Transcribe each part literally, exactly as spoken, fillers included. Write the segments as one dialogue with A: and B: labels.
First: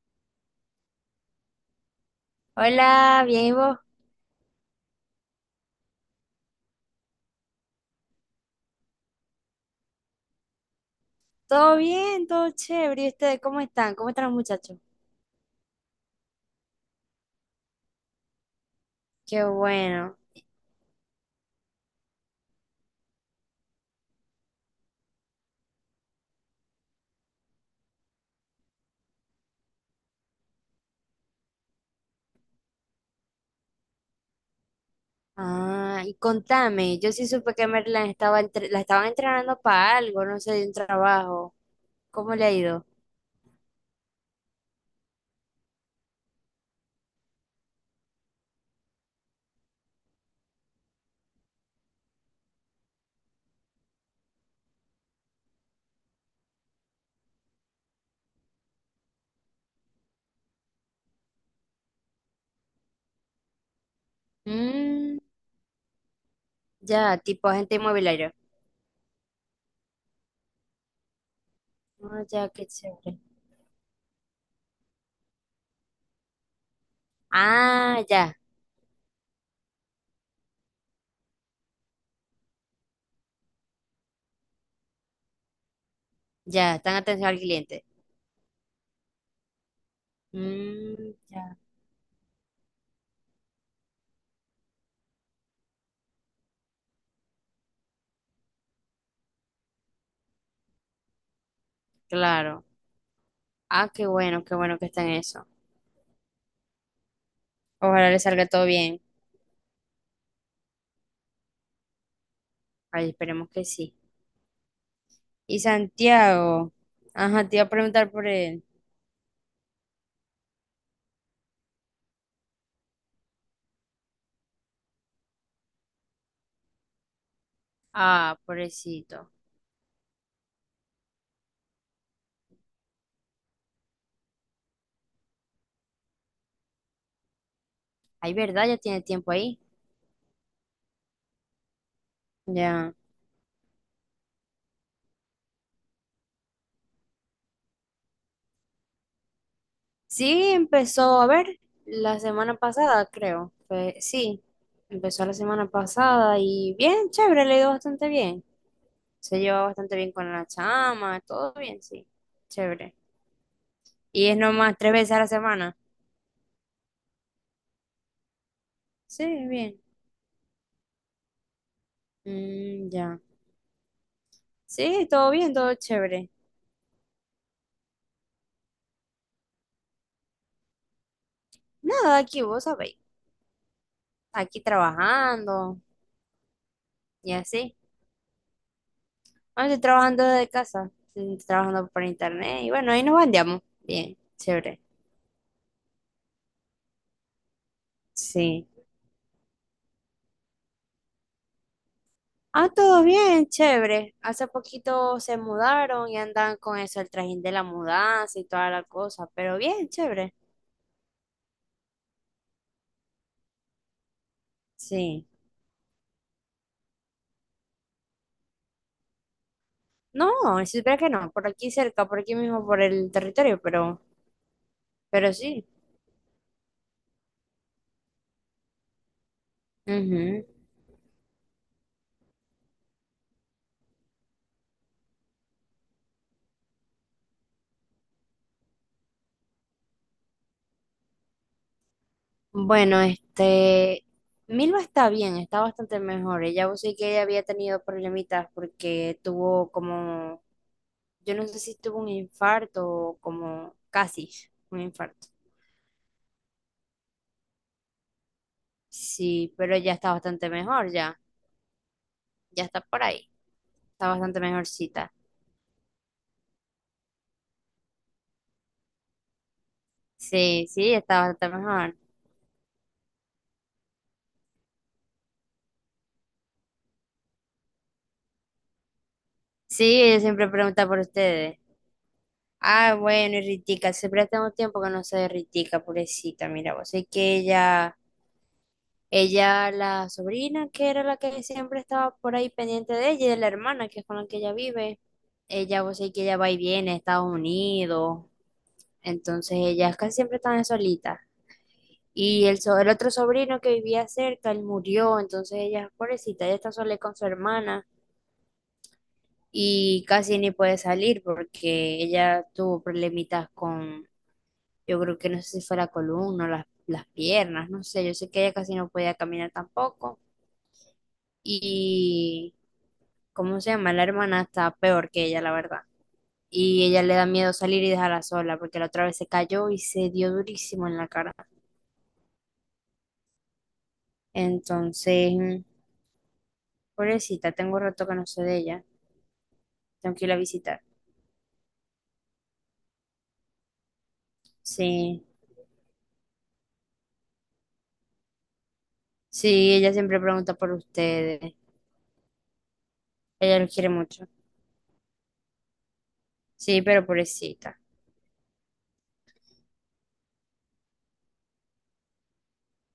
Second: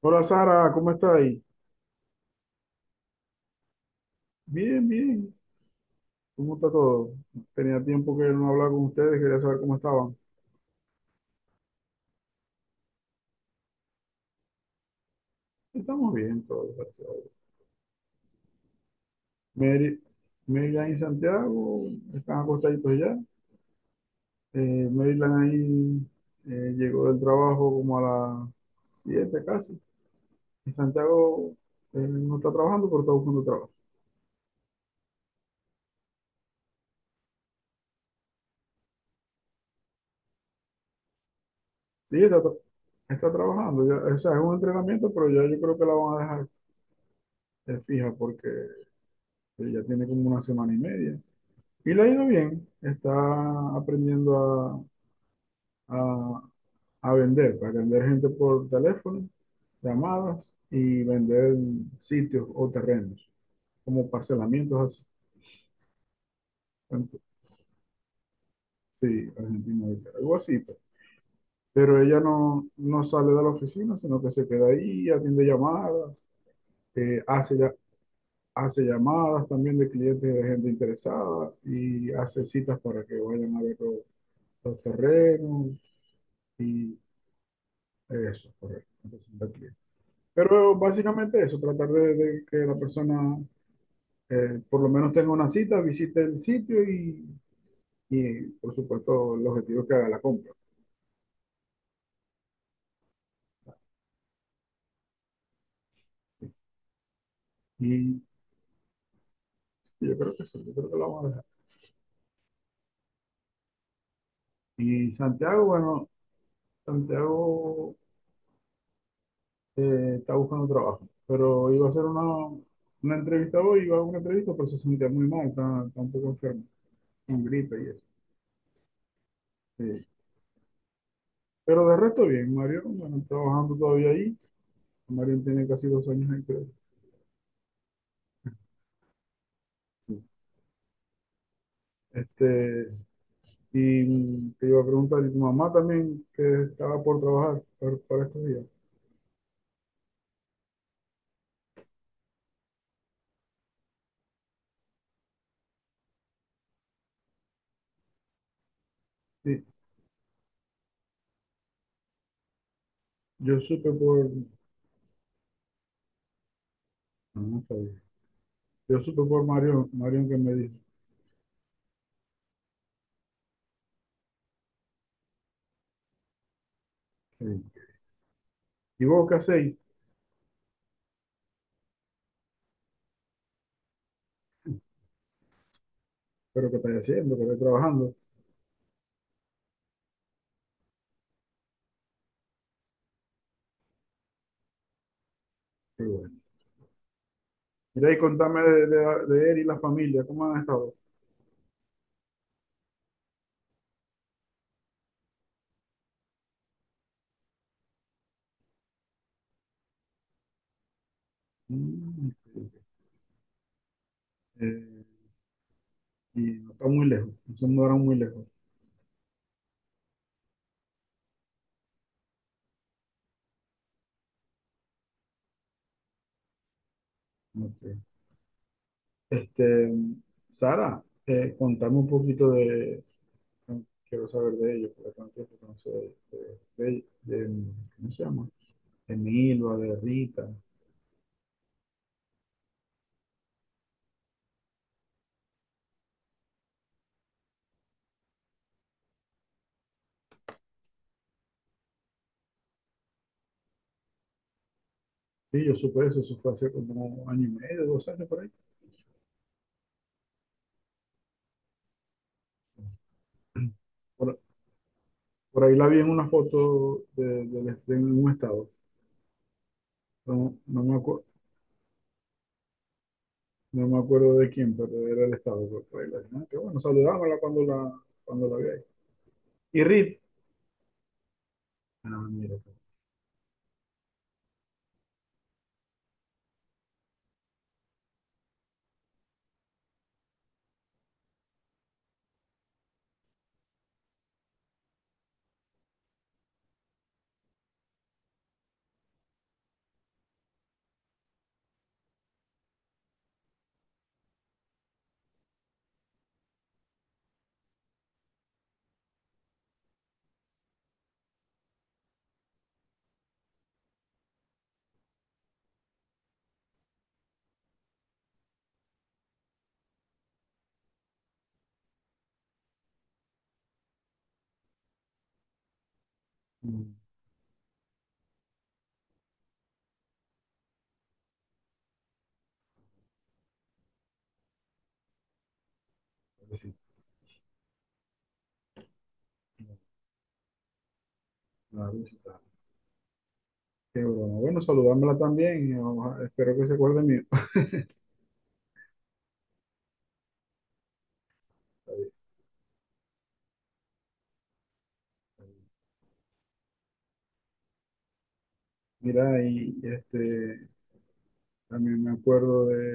A: Hola Sara, ¿cómo estáis?
B: Hola, bien, ¿y vos?
A: Bien, bien. ¿Cómo está todo? Tenía tiempo que no hablaba con ustedes, quería saber cómo estaban.
B: ¿Todo bien? ¿Todo chévere? ¿Y ustedes cómo están? ¿Cómo están los muchachos?
A: Estamos bien todos, gracias a Dios.
B: Qué
A: Mary,
B: bueno.
A: Maryland y Santiago están acostaditos ya. Eh, Maryland ahí eh, llegó del trabajo como a las siete casi. Y Santiago eh, no está trabajando, pero está buscando trabajo.
B: Ah, y contame, yo sí supe que Merlan estaba entre- la estaban entrenando para algo, no sé, de un trabajo.
A: Sí,
B: ¿Cómo
A: está,
B: le ha
A: tra-
B: ido?
A: está trabajando. Ya, o sea, es un entrenamiento, pero ya yo creo que la van a dejar eh, fija porque eh, ya tiene como una semana y media. Y le ha ido bien, está aprendiendo a, a- a vender, para vender gente por teléfono, llamadas y vender sitios o terrenos, como parcelamientos así.
B: Mm, ya,
A: Tanto-
B: tipo agente inmobiliario.
A: Sí, Argentina, algo así, pues. Pero ella
B: Ah, ya, qué
A: no, no
B: chévere.
A: sale de la oficina, sino que se queda ahí, atiende llamadas, eh, hace, ya-
B: Ah, ya,
A: hace llamadas también de clientes de gente interesada y hace citas para que vayan a ver los, los terrenos
B: ya,
A: y
B: están atención al cliente.
A: eso, correcto. Entonces, pero
B: Mm,
A: básicamente
B: ya,
A: eso, tratar de, de que la persona eh, por lo menos tenga una cita, visite el sitio y, y, por supuesto el objetivo es que haga la compra.
B: claro. Ah, qué bueno, qué bueno que está en eso. Ojalá le
A: Y
B: salga todo bien.
A: sí, yo creo que sí, yo creo que lo vamos a dejar.
B: Ay, esperemos que sí.
A: Y
B: Y
A: Santiago, bueno,
B: Santiago, ajá, te iba a
A: Santiago
B: preguntar por él.
A: eh, está buscando trabajo, pero iba a hacer una, una entrevista hoy, iba a una entrevista, pero se sentía muy mal, está, está un poco enfermo, con gripe y eso.
B: Ah, pobrecito.
A: Sí. Pero de resto bien, Mario, bueno, trabajando todavía ahí. Mario tiene casi dos años ahí, creo.
B: Ay, ¿verdad? Ya tiene tiempo ahí.
A: Sí. Este,
B: Ya.
A: y te iba a preguntar, ¿y tu mamá también que estaba por trabajar para, para estos días?
B: Sí, empezó a ver la semana pasada, creo. Fue- sí, empezó la semana pasada y bien, chévere, le ha ido bastante bien. Se lleva
A: Sí,
B: bastante bien con la chama, todo bien, sí. Chévere.
A: yo supe por,
B: Y es nomás tres veces a la semana.
A: no, no sabía. Yo supe por
B: Sí, bien.
A: Marión, Marión que me dijo.
B: Mm, ya. Sí, todo bien, todo chévere.
A: Sí, ¿y vos qué hacéis?
B: Nada, aquí vos sabéis. Aquí trabajando
A: ¿Pero qué estáis
B: y
A: haciendo? ¿Qué estáis
B: así.
A: trabajando?
B: Ahora estoy trabajando desde casa, estoy trabajando por internet y bueno, ahí nos bandeamos. Bien, chévere.
A: Qué bueno. Mira y contame
B: Sí.
A: de, de- de él y la familia, ¿cómo han estado?
B: Ah, todo bien, chévere. Hace poquito se mudaron y andan con eso, el trajín de la mudanza y toda la cosa, pero bien, chévere.
A: Mm, sí, eh,
B: Sí.
A: y no está muy lejos, no se mudaron muy lejos.
B: No, si supiera que no, por aquí cerca, por aquí mismo, por el territorio, pero, pero sí.
A: No. Este,
B: Ujú.
A: Sara, eh, contame un poquito de, no quiero saber de ellos, porque tanto tiempo que no sé de, de, de- de- ¿cómo se llama? De Milva, de Rita.
B: Bueno, este, Milva está bien, está bastante mejor. Ella vos sí que ella había tenido problemitas porque tuvo como, yo no sé si tuvo un infarto o como casi un infarto.
A: Sí, yo supe eso, eso fue hace como año y medio, dos años por ahí.
B: Sí, pero ya está bastante mejor, ya, ya está por ahí, está
A: Por,
B: bastante mejorcita.
A: por ahí la vi en una foto de, del de un estado. No,
B: Sí,
A: no
B: sí,
A: me
B: está
A: acuerdo,
B: bastante mejor.
A: no me acuerdo de quién, pero era el estado. Por, por ahí la vi. Ah, qué bueno, saludámosla cuando la, cuando la vi ahí. Y
B: Sí,
A: Rita,
B: ella siempre pregunta por ustedes.
A: ah, mira, pues,
B: Ah, bueno, y Ritica, siempre tengo tiempo que no sé de Ritica, pobrecita, mira, vos sé que ella... Ella, la sobrina, que era la que siempre estaba por ahí pendiente de ella, y de la hermana, que es con la que ella vive. Ella, vos sabés que ella va y viene a Estados Unidos, entonces ellas casi siempre están solitas. Y el, so- el otro sobrino que vivía cerca, él murió, entonces ella, pobrecita, ella está sola con su hermana y casi ni puede salir porque ella tuvo problemitas con, yo creo que no sé si fue la columna o las, las piernas, no sé, yo sé que ella casi no podía caminar tampoco. ¿Cómo se llama? La hermana está peor que ella, la verdad. Y
A: mm,
B: ella le da miedo salir y dejarla sola, porque la otra vez se cayó y se dio durísimo en la cara. Entonces, mm,
A: sí,
B: pobrecita, tengo rato que no sé de ella. Tengo que ir a visitar.
A: no, la visita. Qué broma, bueno, saludámosla
B: Sí,
A: también, y oja- espero que se acuerde de mí.
B: sí, ella siempre pregunta por ustedes. Ella los quiere mucho. Sí, pero pobrecita.
A: Mira, y este, también me acuerdo de,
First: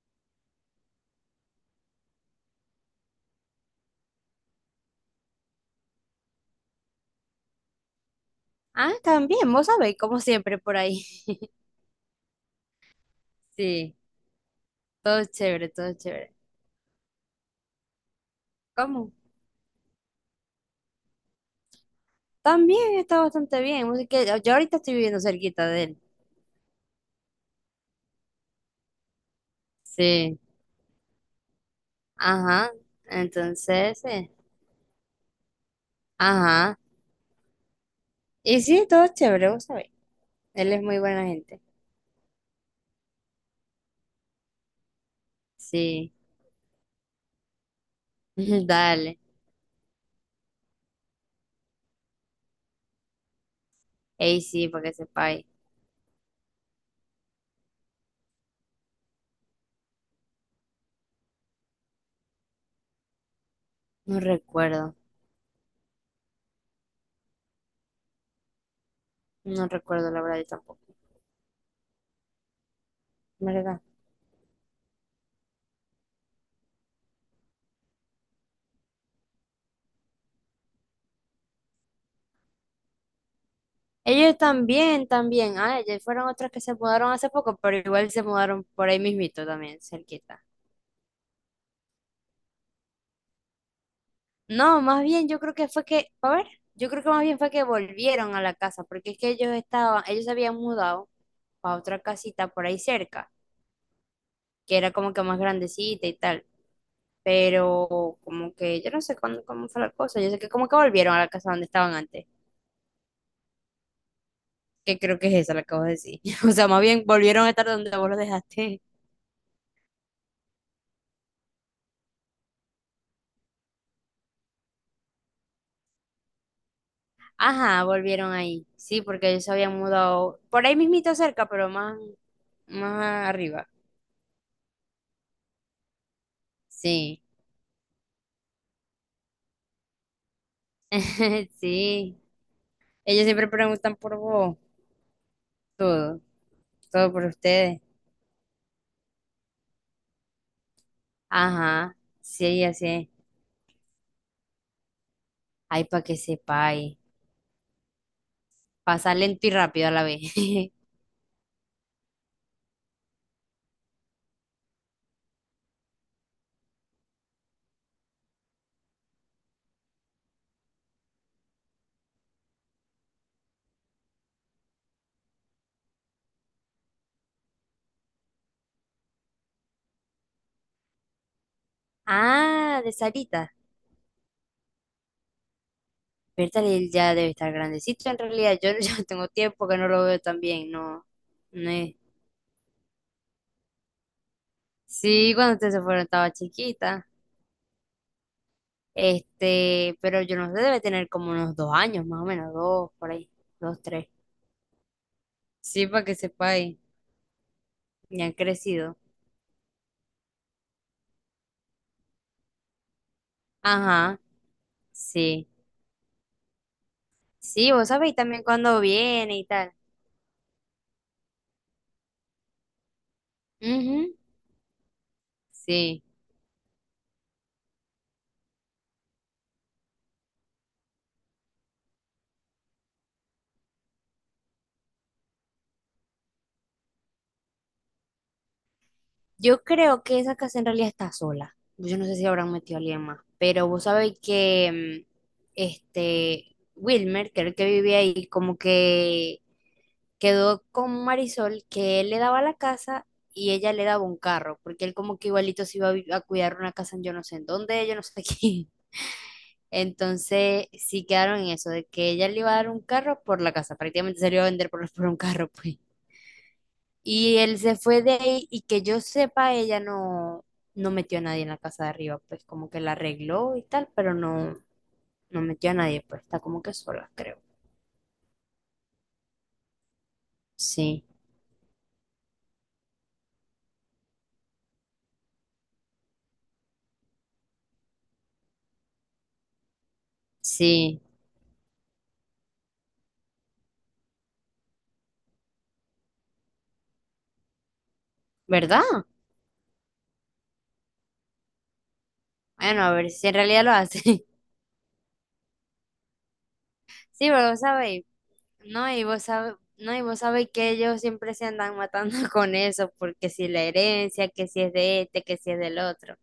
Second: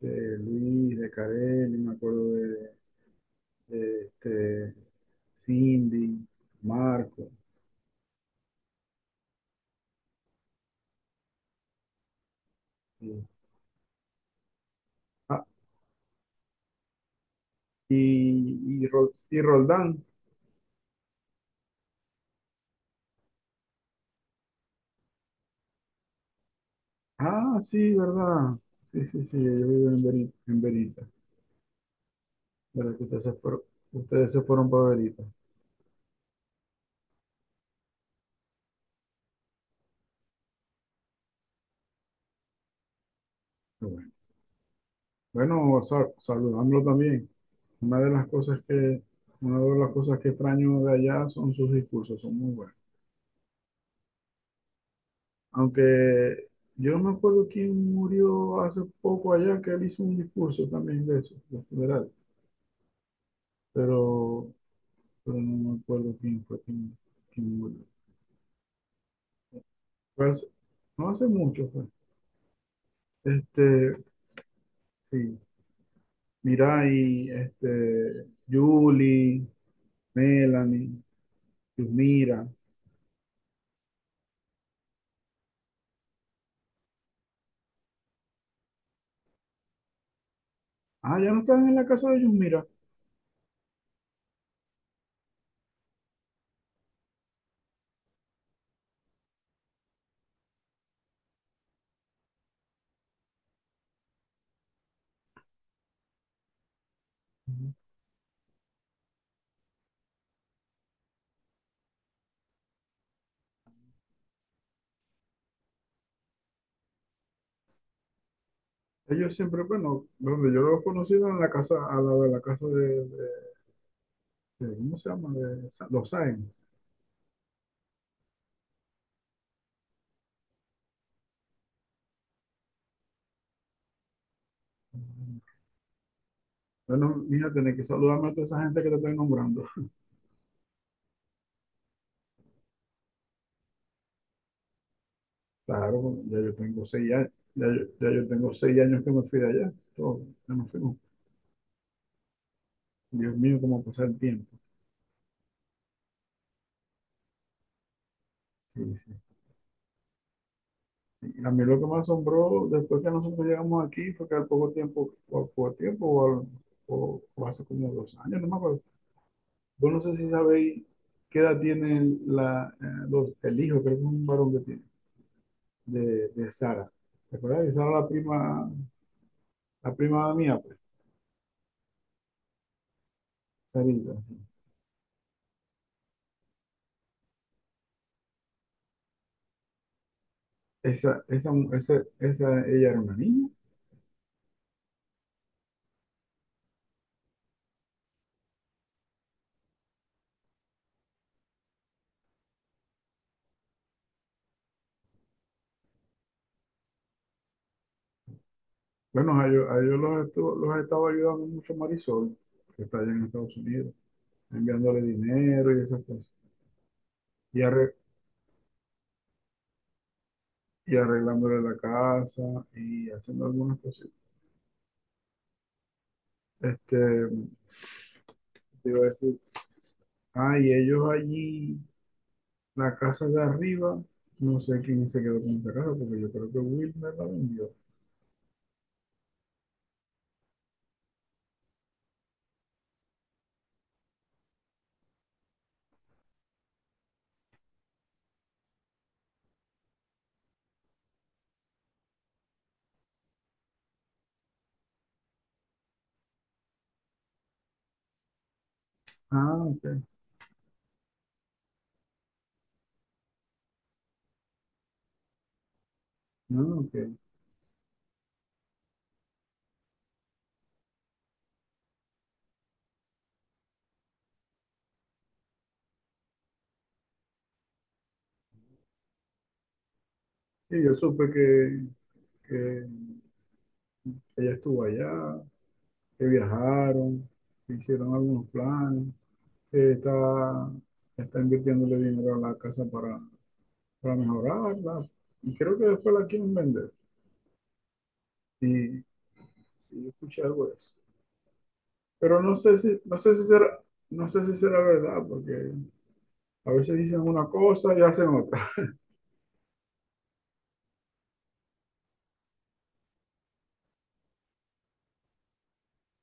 A: de Luis, de Karel, y me acuerdo de, de, este, Cindy, Marco,
B: Ah, también, vos sabés, como siempre por ahí.
A: y,
B: Sí, todo es
A: ah,
B: chévere, todo es chévere.
A: y, y, Ro-
B: ¿Cómo?
A: y Roldán.
B: También está bastante bien. Así que yo ahorita estoy viviendo cerquita de él.
A: Ah, sí, ¿verdad? Sí, sí, sí, ellos viven en Berita,
B: Sí.
A: en Verita.
B: Ajá,
A: ¿Verdad que ustedes se fueron,
B: entonces, eh,
A: ustedes se fueron para Berita?
B: ajá. Y sí, todo chévere, vos sabés. Él es muy buena gente.
A: Qué, bueno, bueno, sa-
B: Sí,
A: saludándolo también. Una de las cosas que,
B: dale.
A: una de las cosas que extraño de allá son sus discursos, son muy buenos.
B: Ey, sí, para que sepáis.
A: Aunque yo no me acuerdo quién murió hace poco allá, que él hizo un discurso también de eso, de funeral,
B: No
A: pero,
B: recuerdo,
A: pero no me acuerdo quién fue quién, quién murió.
B: no recuerdo la
A: Fue
B: verdad, yo
A: hace-
B: tampoco,
A: no hace mucho fue.
B: ¿verdad?
A: Este, sí, Mirai, este, Julie, Melanie, Yusmira.
B: Ellos también, también. Ah, ellos fueron otros que se mudaron hace poco, pero igual se mudaron por ahí mismito también, cerquita.
A: Ah, ya no están en la casa de Yusmira.
B: No, más bien yo creo que fue que, a ver, yo creo que más bien fue que volvieron a la casa, porque es que ellos estaban, ellos se habían mudado para otra casita por ahí cerca, que era como que más grandecita y tal, pero como que yo no sé cuándo, cómo fue la cosa, yo sé que como que volvieron a la casa donde estaban antes, que creo que es esa la que vos decís, o sea, más bien volvieron a estar donde vos los dejaste.
A: Ellos siempre, bueno, donde yo los he conocido en la casa, a la de la casa de, de- ¿cómo se llama? De Sa- los Sáenz.
B: Ajá, volvieron ahí, sí, porque ellos se habían mudado por ahí mismito cerca, pero más, más arriba,
A: Bueno,
B: sí,
A: mira, tenés que saludarme a toda esa gente que te estoy nombrando.
B: sí, ellos siempre preguntan por vos,
A: Claro,
B: todo,
A: ya yo tengo seis
B: todo por
A: años, ya
B: ustedes,
A: yo, ya yo tengo seis años que me fui de allá. Todo, ya nos fuimos.
B: ajá, sí, así es,
A: Dios mío, cómo pasa el tiempo.
B: ay, para que sepáis,
A: Sí,
B: pasa
A: sí.
B: lento y rápido a la vez.
A: Y a mí lo que me asombró después que nosotros llegamos aquí fue que al poco tiempo, o al poco tiempo, o, al- o- o hace como dos años, no me acuerdo. Vos no sé si sabéis qué edad tiene la, eh, los- el hijo, creo que es un varón que tiene, de, de Sara. ¿Te acuerdas? De Sara, la prima, la prima mía, pues,
B: Ah, de Sarita.
A: Sarita, sí.
B: Bertal él ya debe estar grandecito en realidad. Yo ya tengo tiempo que no lo veo tan bien, no,
A: Esa, esa,
B: no
A: mu-
B: es.
A: esa, esa, ella era una niña.
B: Sí, cuando ustedes se fueron estaba chiquita. Este, pero yo no sé, debe tener como unos dos años, más o menos, dos, por ahí, dos, tres. Sí, para que sepáis, ya han crecido.
A: Bueno, a ellos, a ellos los, estuvo- los estaba ayudando mucho Marisol, que está allá en Estados Unidos,
B: Ajá,
A: enviándole
B: sí.
A: dinero y esas cosas. Y,
B: Sí, vos
A: arre-
B: sabéis también cuándo viene y tal.
A: y arreglándole la casa y haciendo algunas cosas.
B: Ujú, sí.
A: Este, te iba a decir, ah, y ellos allí, la casa de arriba, no sé quién se quedó con esa casa, porque yo creo que Wilmer la vendió.
B: Yo creo que esa casa en realidad está sola. Yo no sé si habrán metido a alguien más, pero vos sabéis que mm, este Wilmer, que era el que vivía ahí, como que quedó con Marisol, que él le daba la casa y ella le daba un carro, porque él como que igualito se iba a, vi- a cuidar una casa en yo no sé en dónde, yo no sé quién.
A: Ah, ok.
B: Entonces sí quedaron en eso, de que ella le iba a dar un carro por la casa, prácticamente se lo iba a vender por, por un carro, pues.
A: No, ok.
B: Y él se fue de ahí y que yo sepa, ella no, no metió a nadie en la casa de arriba, pues como que la arregló y tal, pero no, no metió a nadie, pues está como que sola, creo.
A: Sí, yo
B: Sí,
A: supe que, que ella estuvo allá, que viajaron, que hicieron algunos planes, que está,
B: sí,
A: está invirtiéndole dinero a la casa para, para mejorarla. Y creo que después la quieren vender. Y, y
B: ¿verdad?
A: yo escuché algo de eso. Pero no sé
B: Bueno, a
A: si,
B: ver
A: no
B: si
A: sé
B: en
A: si
B: realidad
A: será,
B: lo hace.
A: no sé si será verdad, porque a veces dicen
B: Sí,
A: una
B: pero vos
A: cosa y
B: sabéis,
A: hacen otra.
B: no, y vos sabéis, no, y vos sabéis que ellos siempre se andan matando con eso, porque si la herencia, que si es de este, que si es del otro.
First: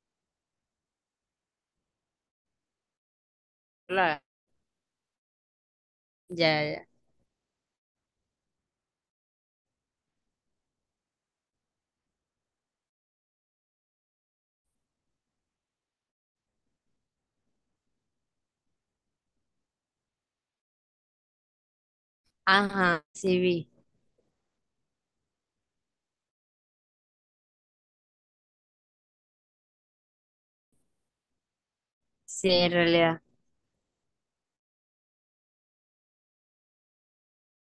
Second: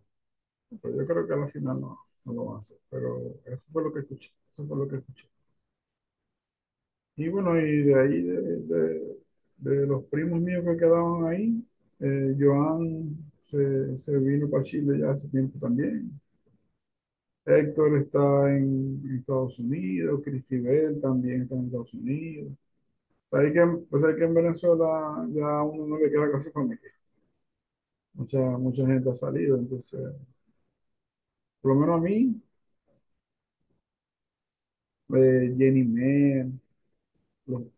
A: Pero yo creo que al final no, no lo van a hacer. Pero eso fue lo que
B: Claro,
A: escuché. Eso fue lo que escuché.
B: ya, ya.
A: Y bueno, y de ahí, de, de- de los primos míos que quedaban ahí, eh, Joan se, se vino para Chile ya hace tiempo también. Héctor está en, en Estados Unidos, Cristibel también está en Estados Unidos.
B: Ajá, sí
A: Sabes que,
B: vi.
A: pues hay que en Venezuela ya uno no le queda casi familia. Mucha, mucha gente ha salido, entonces, por lo menos a mí,
B: Sí, en realidad.
A: eh, Jenny Mer, los, eh,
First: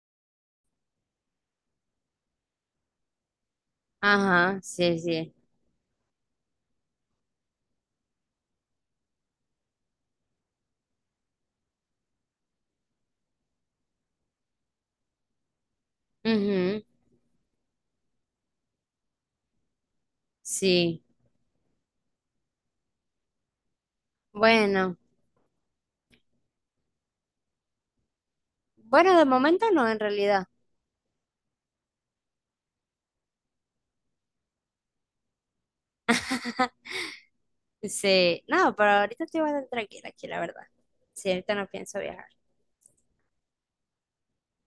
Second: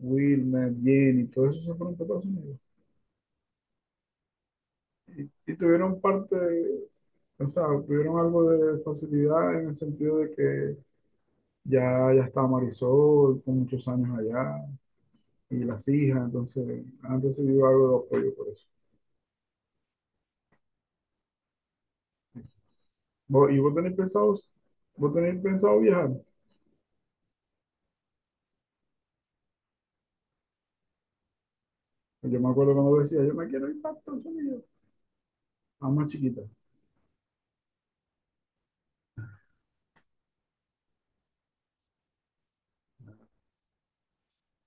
A: Wilmer, Jenny, todos esos se fueron para Estados Unidos.
B: Ajá, sí, sí.
A: Y tuvieron parte, o sea, tuvieron algo de facilidad en el sentido de que ya, ya está Marisol con muchos años allá y las hijas, entonces han recibido algo de apoyo por eso.
B: Sí,
A: Vos- ¿y vos tenés pensado,
B: bueno,
A: vos tenés pensado viajar?
B: bueno, de momento no, en realidad.
A: Yo me acuerdo cuando decía, yo me quiero ir para Estados Unidos, a más chiquita.
B: Sí, no, pero ahorita estoy bastante tranquila aquí, la verdad. Sí, ahorita no pienso viajar.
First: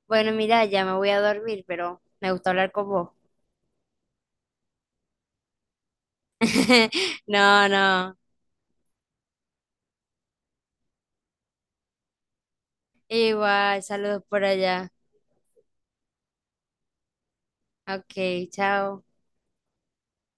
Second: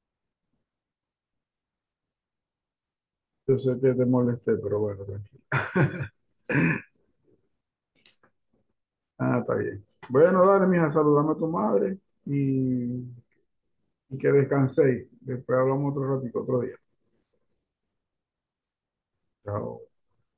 B: Bueno, mira, ya me voy a dormir, pero me gustó hablar con vos.
A: Yo sé que te molesté, pero bueno, tranquilo.
B: No, no,
A: Ah, está bien. Bueno, dale, mija, saludame a tu madre y,
B: igual,
A: y
B: saludos
A: que
B: por allá.
A: descanséis. Después hablamos otro ratito, otro día.
B: Ok, chao.
A: Chao.